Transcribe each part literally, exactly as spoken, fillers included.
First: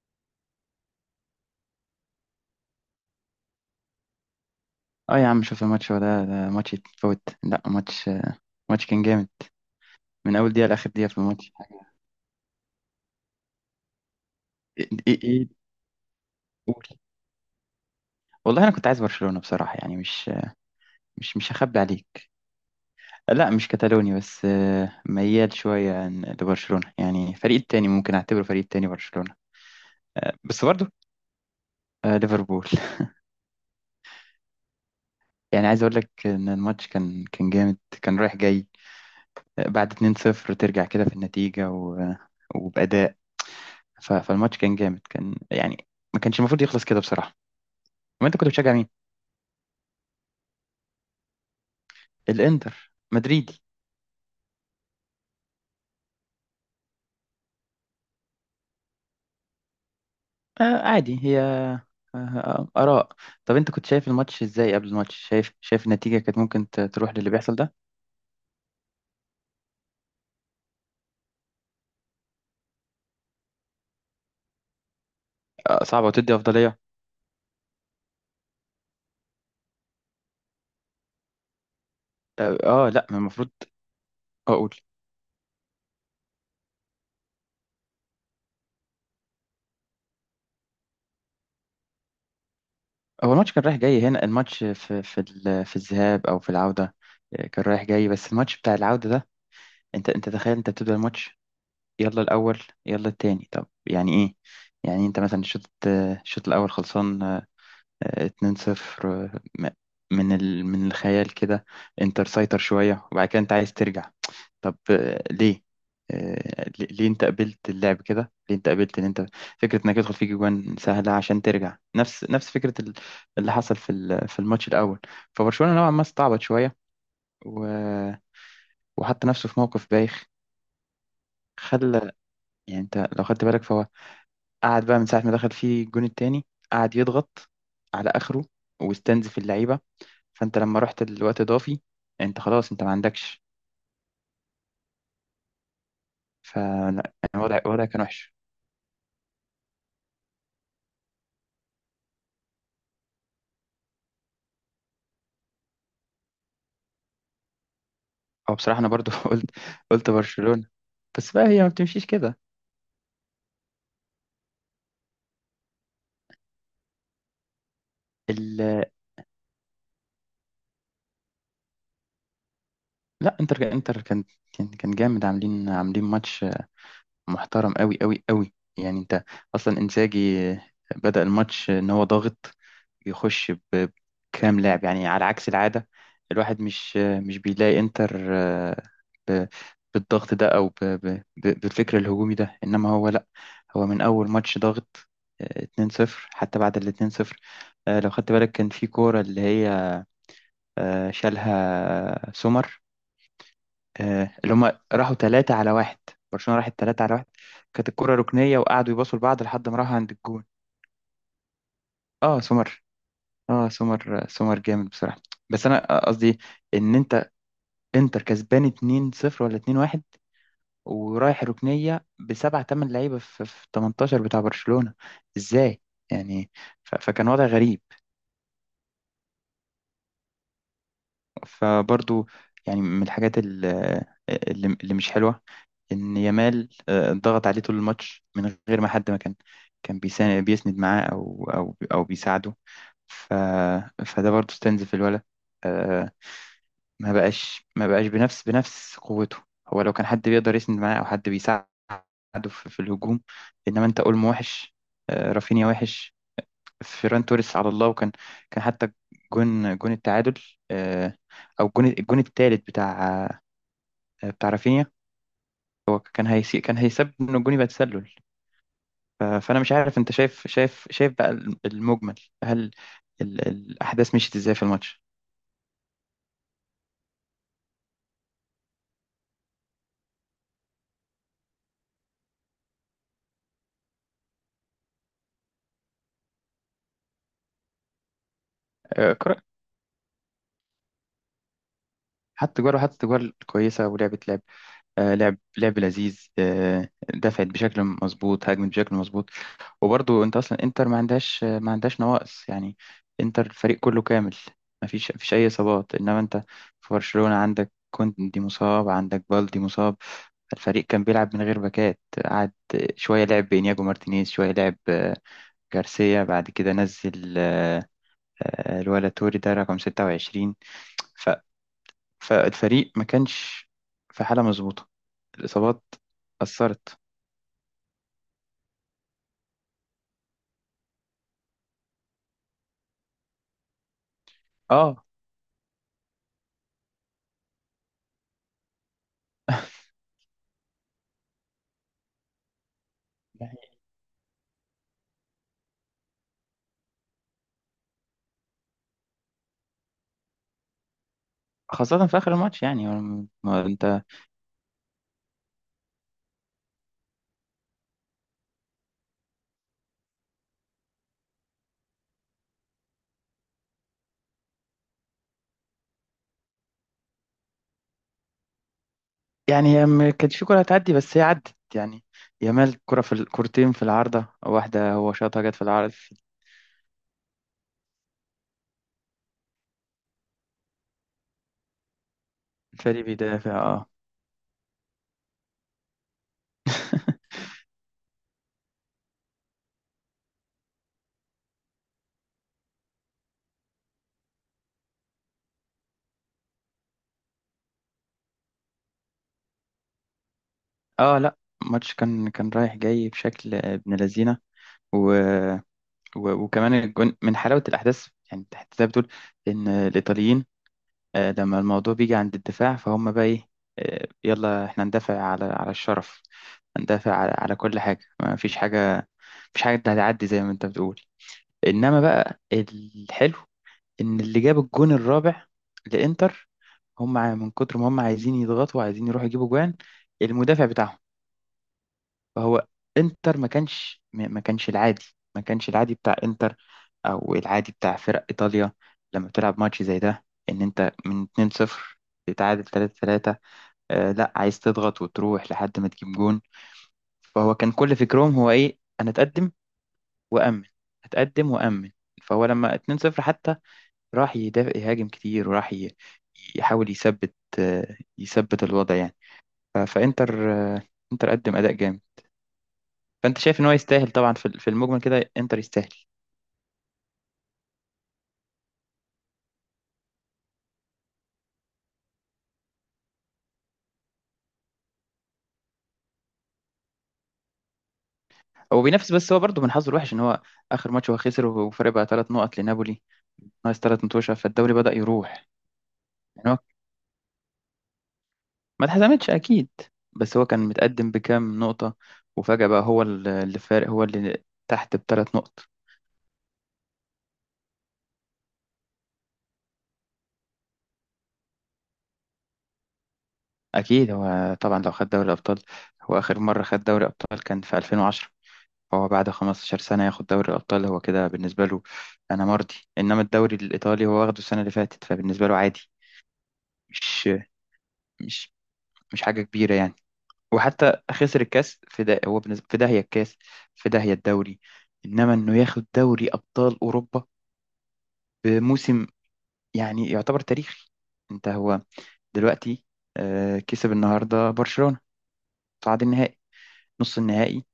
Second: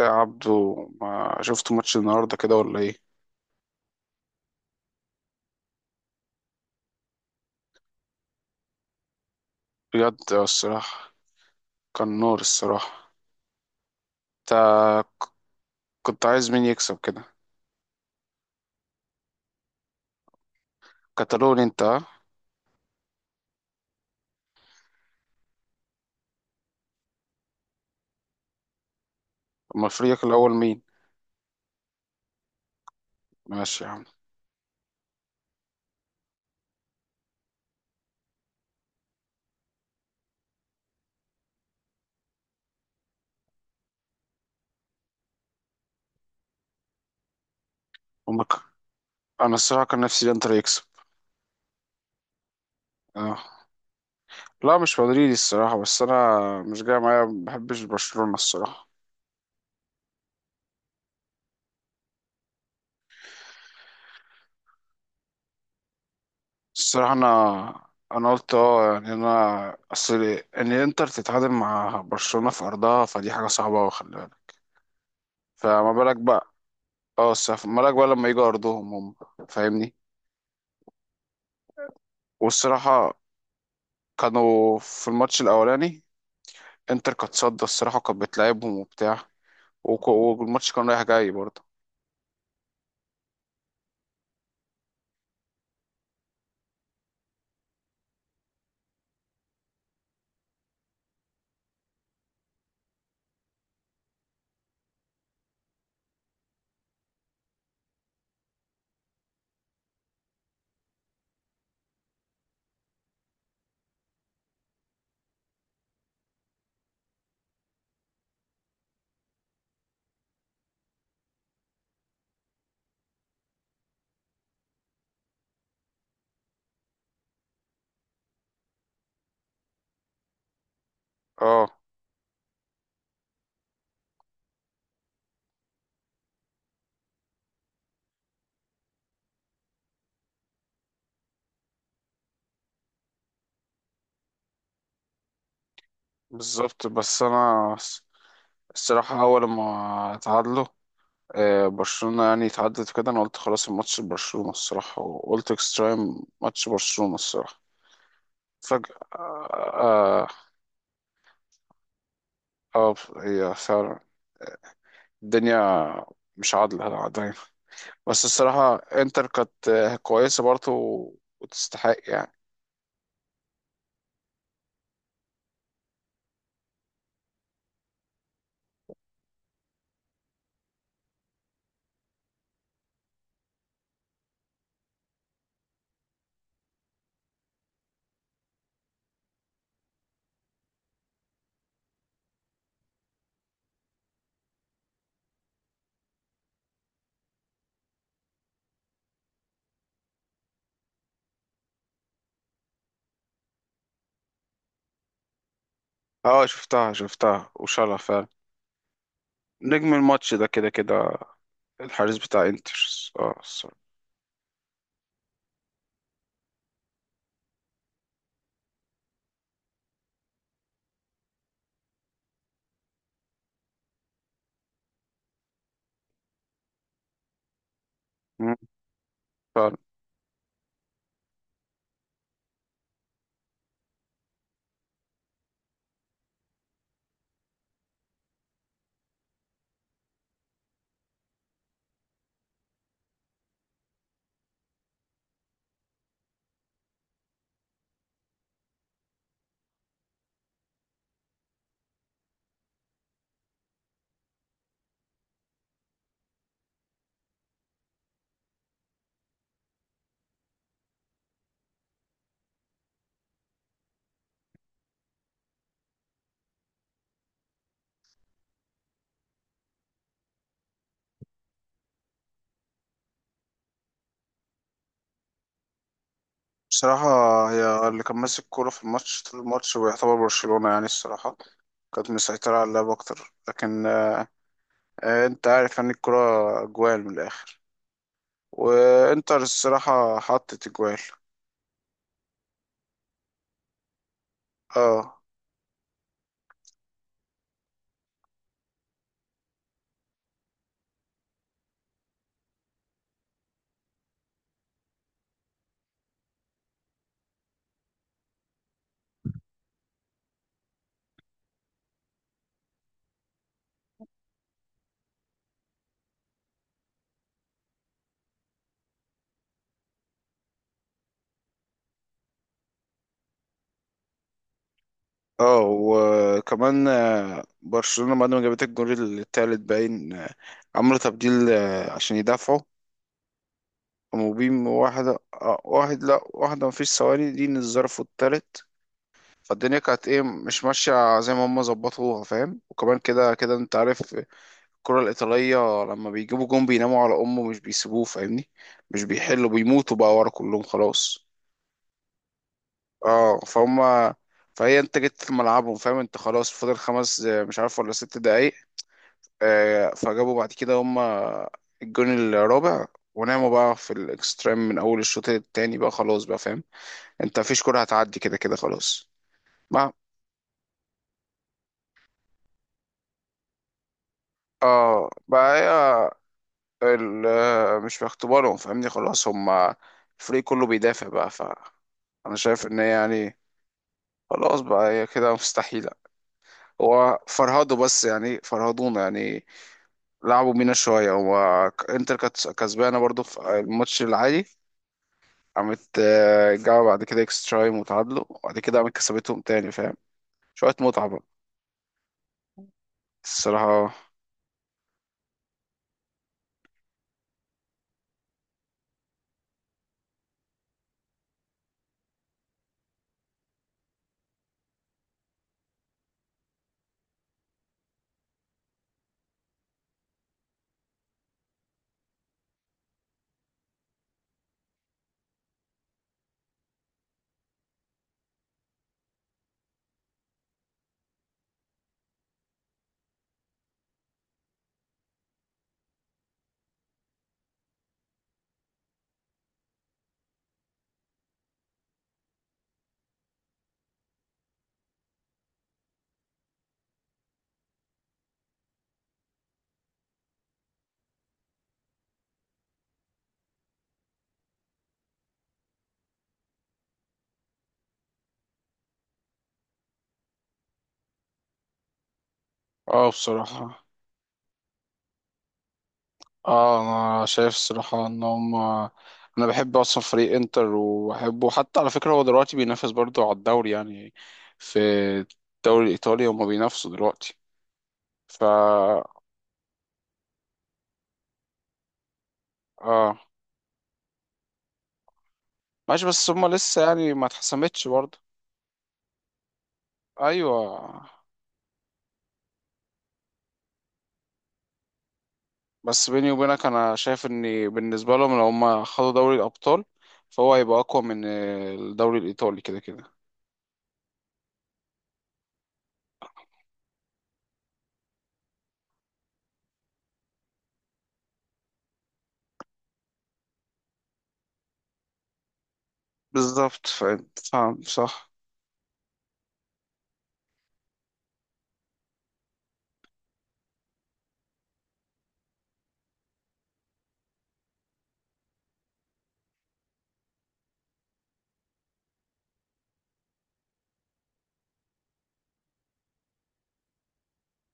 يا عبدو، ما شفت ماتش النهارده كده ولا ايه؟ اه يا عم، شوف الماتش. هو ده ده ماتش يتفوت؟ لا ماتش. ماتش كان جامد بجد من اول دقيقه لاخر دقيقه الصراحه، في الماتش حاجه. كان نار الصراحه. انت ايه ايه ك- إيه؟ كنت عايز مين قول. يكسب كده؟ والله انا كنت عايز برشلونه بصراحه. يعني مش مش مش كتالوني هخبي انت ها؟ عليك. لا، مش كتالوني بس آه، ميال شويه عن- لبرشلونه. يعني فريق التاني، ممكن اعتبره فريق التاني برشلونه. اما فريقك آه، الاول بس مين؟ برضه آه، ليفربول ماشي يا عم. يعني عايز اقول لك ان الماتش كان كان جامد، كان رايح جاي. آه، بعد اتنين صفر ترجع كده في النتيجه و- آه، وباداء. ف- فالماتش كان جامد كان يعني، ما كانش المفروض يخلص كده بصراحه. ما انت كنت امك. بتشجع مين؟ انا الصراحه كان نفسي الانتر يكسب. الانتر اه، مدريدي؟ لا مش مدريدي الصراحه، بس انا مش جاي معايا، ما بحبش برشلونه الصراحه. آه عادي، هي آه. آه، آراء. طب انت كنت شايف الماتش ازاي قبل الماتش؟ شايف شايف النتيجة كانت ممكن ت- الصراحه تروح للي بيحصل ده؟ انا انا قلت اه، يعني انا اصل ان الانتر تتعادل مع برشلونه في ارضها، فدي حاجه صعبه أوي، خلي بالك. آه فما صعبة بالك وتدي بقى. أفضلية. اه، استثمرك بقى لما يجوا ارضهم هم، فاهمني. اه آه، لا، والصراحه ما المفروض اقول. كانوا في الماتش الاولاني. انتر كانت صد الصراحه، كانت بتلعبهم وبتاع. وك- والماتش كان رايح جاي برضه. هو الماتش كان رايح جاي. هنا الماتش، في في ال- في الذهاب او في العودة؟ آه، كان رايح جاي. بس الماتش بتاع العودة ده، انت انت تخيل، انت بتبدأ الماتش يلا الاول يلا التاني، طب يعني ايه؟ يعني انت مثلا الشوط آه، الشوط الاول خلصان، آه، اتنين صفر. من ال... من الخيال كده. انت تسيطر شوية، وبعد كده انت عايز ترجع. طب آه، ليه؟ آه، ليه ليه انت قبلت اللعب كده؟ ليه انت قبلت ان انت فكرة انك يدخل فيك جوان سهلة عشان ترجع نفس نفس فكرة ال- اللي حصل في ال- في الماتش الاول؟ فبرشلونة نوعا ما استعبط شوية و... وحط نفسه في موقف بايخ. اه خلى. يعني انت لو خدت بالك، فهو قعد بقى من ساعة ما دخل فيه الجون التاني، قعد يضغط على اخره، واستنزف اللعيبة. فانت لما رحت الوقت اضافي، انت خلاص، انت ما عندكش. بالظبط، فلا بس يعني، وضع انا وضع الص- كان وحش. الصراحه اول ما اتعادلوا آه، برشلونه، يعني اتعدت كده، انا قلت خلاص الماتش برشلونه الصراحه، وقلت اكسترا تايم ماتش برشلونه الصراحه. او بصراحه انا فجاه برضو قلت قلت اه آه، برشلونه. بس بقى هي ما بتمشيش كده. آه، هي فعلا. الدنيا مش عادله دايما. بس ال... الصراحة انتر كانت آه، كويسة برضه و- وتستحق يعني. لا، انتر انتر كان كان كان جامد. عاملين عاملين ماتش محترم، قوي قوي قوي. يعني انت اصلا انزاجي بدأ الماتش ان هو ضاغط، يخش ب- بكام لاعب. يعني على عكس العادة، الواحد مش مش بيلاقي انتر آه، ب- بالضغط ده، او ب- ب- ب- بالفكر الهجومي ده. انما هو لا، هو من اول ماتش ضاغط. آه، اتنين صفر، حتى بعد ال اتنين صفر آه، لو خدت بالك، كان في كورة اللي هي آه، شالها سمر، آه، اللي هم راحوا ثلاثة على واحد. اه، برشلونة راحت شفتها ثلاثة على واحد، شفتها كانت وشالها الكرة فعلا. ركنية وقعدوا يباصوا لبعض لحد ما نجم راحوا عند الماتش الجون. ده كده كده الحارس اه بتاع انتر. سمر. اه اه، الصراحة. سمر سمر جامد بصراحة. بس انا آه، قصدي ان انت، انتر كسبان اتنين صفر ولا اتنين واحد، ورايح ركنية بسبعة تمن لعيبة في في تمنتاشر بتاع برشلونة. ازاي يعني؟ ف- فكان وضع غريب. مم، فعلا. فبرضو يعني من الحاجات ال- اللي اللي مش حلوة ان يامال آه، ضغط عليه طول الماتش، من غير ما حد ما كان كان بيسا- بيسند معاه او او او بيساعده. ف فده برضو استنزف الولد آه، ما بقاش ما بقاش بنفس بنفس قوته. هو لو كان حد بيقدر يسند معاه او حد بيساعده في, في الهجوم. انما انت اولمو وحش، آه، رافينيا وحش، فيران توريس على الله. وكان كان حتى جون جون التعادل، آه، او الجون الجون الثالث بتاع، آه، بتاع رافينيا، هو كان هيسي، كان هيسبب ان الجون يبقى تسلل. ف- فانا مش عارف انت شايف، شايف شايف بقى المجمل، هل ال- الاحداث مشيت ازاي في الماتش؟ بصراحة هي اللي كان ماسك الكورة في الماتش طول الماتش، ويعتبر برشلونة يعني الصراحة كانت مسيطرة على اللعب أكتر، لكن آه، آه، أنت عارف يعني الكرة أجوال من الآخر. آه، وإنتر كرة- الصراحة حطت أجوال. حط جوار، وحط جوار كويسة، ولعبة لعب آه، اه. لعب لعب لذيذ. آه، دفعت بشكل مظبوط، هاجمت بشكل مظبوط. وبرضو انت اصلا انتر ما عندهاش ما عندهاش نواقص يعني. انتر الفريق كله كامل. ما فيش ما فيش اي اصابات. انما انت في برشلونة، عندك كوندي مصاب، عندك بالدي مصاب، الفريق كان بيلعب من غير باكات. قعد شوية لعب بإنياجو مارتينيز، شوية لعب آه، جارسيا، بعد كده نزل آه، آه، الولا توري ده رقم ستة وعشرين. ف... فالفريق ما كانش في حالة مظبوطة، اه الإصابات وكمان أثرت. آه، برشلونة بعد ما جابت الجول التالت باين، آه، عملوا تبديل آه، عشان يدافعوا. قاموا بيم اه، واحدة، آه، واحد، لا واحدة، مفيش ثواني، دي الظرف التالت. فالدنيا كانت ايه، مش ماشية زي ما هم ظبطوها، فاهم؟ وكمان كده كده يعني انت عارف الكرة الإيطالية لما بيجيبوا جون بيناموا على أمه، مش بيسيبوه، فاهمني. مش بيحلوا، بيموتوا بقى ورا كلهم خلاص. خاصة في آخر الماتش، يعني ما اه ما فهم. أنت فهي انت جيت في ملعبهم، فاهم؟ انت خلاص فاضل خمس، آه، مش عارف، ولا ست دقايق. آه، فجابوا بعد كده هما الجون الرابع، وناموا بقى في الاكستريم من اول الشوط التاني بقى خلاص بقى، فاهم؟ انت مفيش كرة هتعدي، كده كده خلاص. يعني. هي ما. ما كانش في كرة هتعدي، بس هي عدت يعني. يامال كرة في الكورتين، في العارضة واحدة اه هو شاطها جت بقى في العارض. هي ال- آه، مش في اختبارهم، فاهمني، خلاص هما الفريق كله بيدافع بقى، ف انا شايف ان هي الفريق يعني بيدافع اه. خلاص بقى، هي كده مستحيلة. هو فرهدوا، بس يعني فرهدونا يعني، لعبوا بينا شوية. هو ك- انتر كانت كسبانة برضو في الماتش العادي، قامت آه، جابوا بعد كده اكسترا تايم وتعادلوا، وبعد كده قامت كسبتهم تاني، فاهم؟ شوية متعة اه بقى. لا، الماتش كان كان رايح جاي بشكل ابن الصراحة. لذينه. و... و... وكمان الجون من حلاوه الاحداث. يعني انت حتى زي ما بتقول ان الايطاليين، آه، لما الموضوع بيجي عند الدفاع، فهم بقى ايه، آه، يلا احنا ندافع على على الشرف، ندافع على, على كل حاجة. ما فيش حاجة، مفيش حاجة هتعدي زي ما انت بتقول. انما بقى الحلو ان اللي جاب الجون الرابع لإنتر، هم ع- من كتر ما هم عايزين يضغطوا، وعايزين يروحوا يجيبوا جوان، المدافع بتاعهم. فهو انتر، ما كانش ما ما كانش العادي، ما كانش العادي بتاع انتر، او العادي بتاع فرق ايطاليا، لما بتلعب ماتش زي ده. ان انت من اتنين صفر تتعادل ثلاثة ثلاثة، آه لا، عايز تضغط وتروح لحد ما تجيب جون. فهو كان كل فكرهم هو ايه؟ انا اتقدم وامن، اتقدم وامن. فهو لما اتنين صفر حتى، راح يدافع، يهاجم كتير، وراح ي- يحاول يثبت، آه يثبت الوضع يعني. ف- فانتر آه، انتر قدم اداء جامد. اه فانت شايف ان هو بصراحة. يستاهل طبعا في في المجمل كده، انتر يستاهل. اه انا شايف الصراحة ان هم، انا بحب اصلا فريق انتر وبحبه، حتى على فكرة هو دلوقتي بينافس برضه على الدوري يعني. في الدوري الايطالي هم بينافسوا دلوقتي، هو بينافس. فا. بس هو برضه من حظه الوحش ان هو اخر ماتش هو خسر، وفرق بقى ثلاث نقط لنابولي. اه ناقص ثلاث متوشه، فالدوري بدأ يروح. ماشي، بس هم يعني هو لسه يعني ما اتحسمتش برضه. ما اتحسمتش اكيد، بس هو ايوه. كان متقدم بكام نقطه، وفجأة بقى هو ال- اللي فارق، هو اللي تحت بثلاث نقط. بس بيني وبينك انا شايف ان بالنسبه لهم لو هم خدوا دوري الابطال، فهو هيبقى اقوى من الدوري الايطالي كده كده. اكيد هو طبعا لو خد دوري الابطال. هو اخر مره خد دوري الابطال كان في ألفين وعشرة. فهو بعد خمسة عشر سنه ياخد دوري الابطال، هو كده بالنسبه له انا مرضي. انما الدوري الايطالي هو واخده السنه اللي فاتت، فبالنسبه له عادي، بالظبط، فاهم مش فاهم صح. مش مش حاجه كبيره يعني. وحتى خسر الكاس، في ده هو بالنسبة في داهية الكاس، في داهية الدوري. انما انه ياخد دوري ابطال اوروبا بموسم، يعني يعتبر تاريخي. انت هو دلوقتي آه، كسب النهارده برشلونة، صعد النهائي، نص النهائي.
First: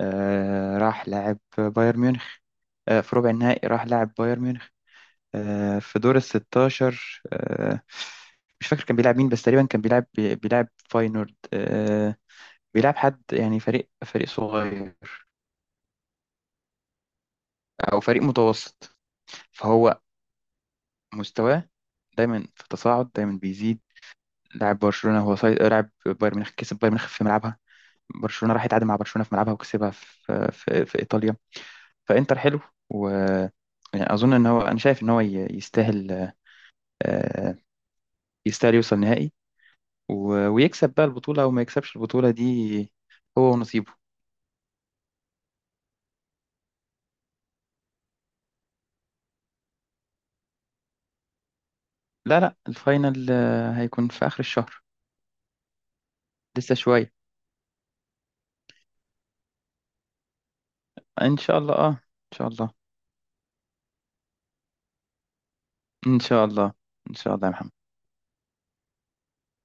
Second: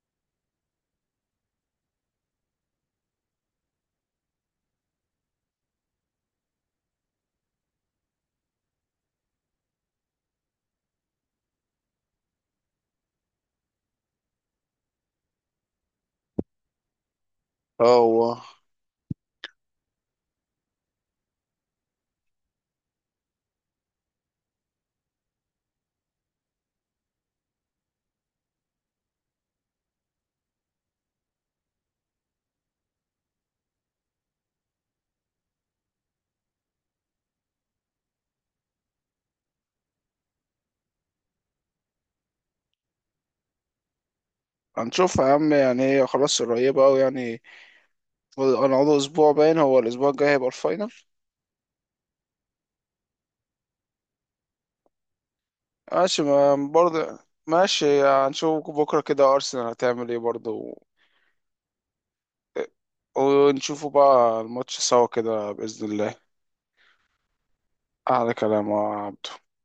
آه، راح لاعب بايرن ميونخ آه، في ربع النهائي، راح لاعب بايرن ميونخ آه، في دور ال ستاشر. آه، مش فاكر كان بيلعب مين، بس تقريبا كان بيلعب بيلعب فاينورد، آه، بيلعب حد يعني، فريق فريق صغير اه او فريق هو. متوسط. فهو مستواه دايما في تصاعد، دايما بيزيد. لاعب برشلونه، هو صيد لاعب بايرن ميونخ، كسب بايرن ميونخ في ملعبها، برشلونه راح يتعادل مع برشلونه في ملعبها وكسبها في في, في ايطاليا. فانتر حلو، و يعني اظن ان هو، انا شايف ان هو ي- يستاهل آه، يستاهل يوصل نهائي، و- ويكسب بقى البطوله، او ما يكسبش البطوله دي، هو ونصيبه. هنشوف يا عم، يعني هي خلاص قريبة أوي يعني. هنقعد أسبوع باين، هو الأسبوع الجاي هيبقى الفاينل. لا لا، الفاينل آه، هيكون في اخر الشهر، ماشي، ما لسه شويه. برضه. ماشي، هنشوف بكرة كده أرسنال هتعمل إيه برضه. ان شاء الله، اه ان شاء الله، ونشوفوا بقى الماتش سوا كده بإذن الله. ان شاء الله. ان شاء الله يا محمد. أحلى كلام يا عبد.